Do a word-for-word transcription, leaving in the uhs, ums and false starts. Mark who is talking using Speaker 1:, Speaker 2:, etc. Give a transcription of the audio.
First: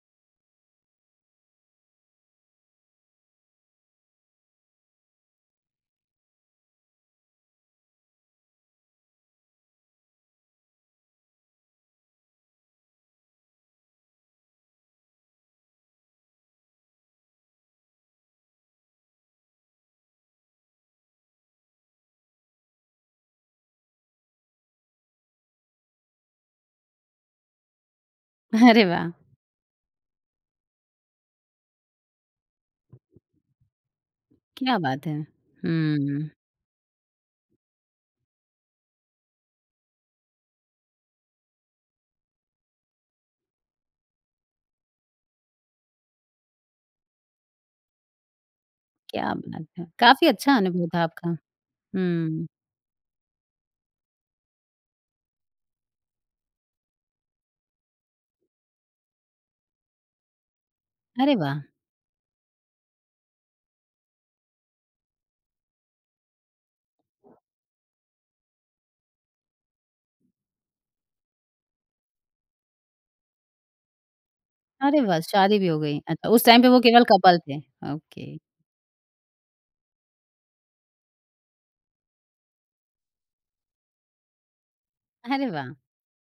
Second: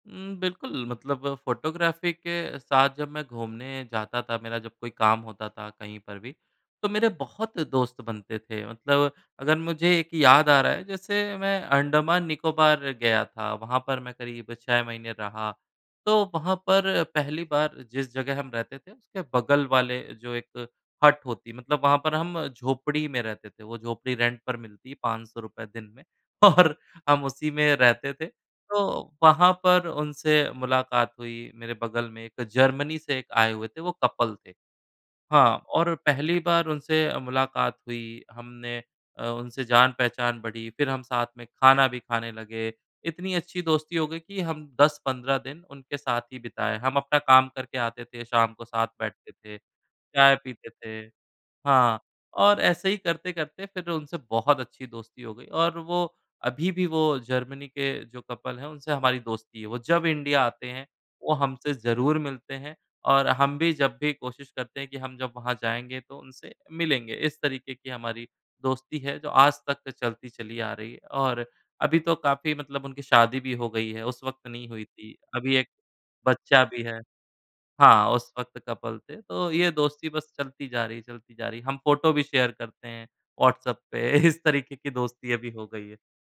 Speaker 1: उम, बिल्कुल, मतलब फ़ोटोग्राफ़ी के साथ जब मैं घूमने जाता था, मेरा जब कोई काम होता था कहीं पर भी, तो मेरे बहुत दोस्त बनते थे मतलब अगर मुझे एक याद आ रहा है, जैसे मैं अंडमान-निकोबार गया था, वहाँ पर मैं करीब छह महीने रहा, तो वहाँ पर पहली बार जिस जगह हम रहते थे, उसके बगल वाले जो एक हट होती है मतलब वहाँ पर हम झोंपड़ी में रहते थे, वो झोंपड़ी रेंट पर मिलती है पाँच सौ रुपये दिन में और हम उसी में रहते थे,
Speaker 2: अरे वाह!
Speaker 1: तो वहाँ पर उनसे मुलाकात हुई मेरे बगल में एक जर्मनी से एक आए हुए थे, वो कपल थे
Speaker 2: क्या बात है,
Speaker 1: हाँ, और
Speaker 2: हुँ, हुँ।
Speaker 1: पहली बार उनसे मुलाकात हुई हमने अ, उनसे जान-पहचान बढ़ी फिर हम साथ में खाना भी खाने लगे, इतनी अच्छी दोस्ती हो गई कि हम दस पंद्रह दिन उनके साथ ही बिताए, हम अपना काम करके आते थे, शाम को साथ बैठते
Speaker 2: क्या
Speaker 1: थे,
Speaker 2: बात है, काफ़ी
Speaker 1: चाय
Speaker 2: अच्छा
Speaker 1: पीते
Speaker 2: अनुभव
Speaker 1: थे
Speaker 2: था आपका,
Speaker 1: हाँ,
Speaker 2: हुँ।
Speaker 1: और ऐसे ही करते-करते फिर उनसे बहुत अच्छी दोस्ती हो गई और वो अभी भी वो जर्मनी के जो कपल हैं उनसे हमारी दोस्ती है। वो जब इंडिया आते हैं वो
Speaker 2: अरे वाह!
Speaker 1: हमसे ज़रूर मिलते हैं और हम भी जब भी कोशिश करते हैं कि हम जब वहाँ जाएँगे तो उनसे मिलेंगे। इस तरीके की हमारी दोस्ती है जो आज तक चलती चली आ रही है और अभी तो काफ़ी मतलब उनकी शादी भी हो गई है, उस वक़्त नहीं हुई
Speaker 2: अरे
Speaker 1: थी।
Speaker 2: वाह!
Speaker 1: अभी
Speaker 2: शादी भी
Speaker 1: एक
Speaker 2: हो गयी। अ, उस टाइम
Speaker 1: बच्चा
Speaker 2: पे वो
Speaker 1: भी है
Speaker 2: केवल कपल थे।
Speaker 1: हाँ,
Speaker 2: ओके।
Speaker 1: उस वक़्त कपल थे तो ये दोस्ती बस चलती जा रही है, चलती जा रही है। हम फोटो भी शेयर करते हैं व्हाट्सऍप पे इस तरीके की दोस्ती
Speaker 2: अरे
Speaker 1: अभी हो
Speaker 2: वाह!
Speaker 1: गई है।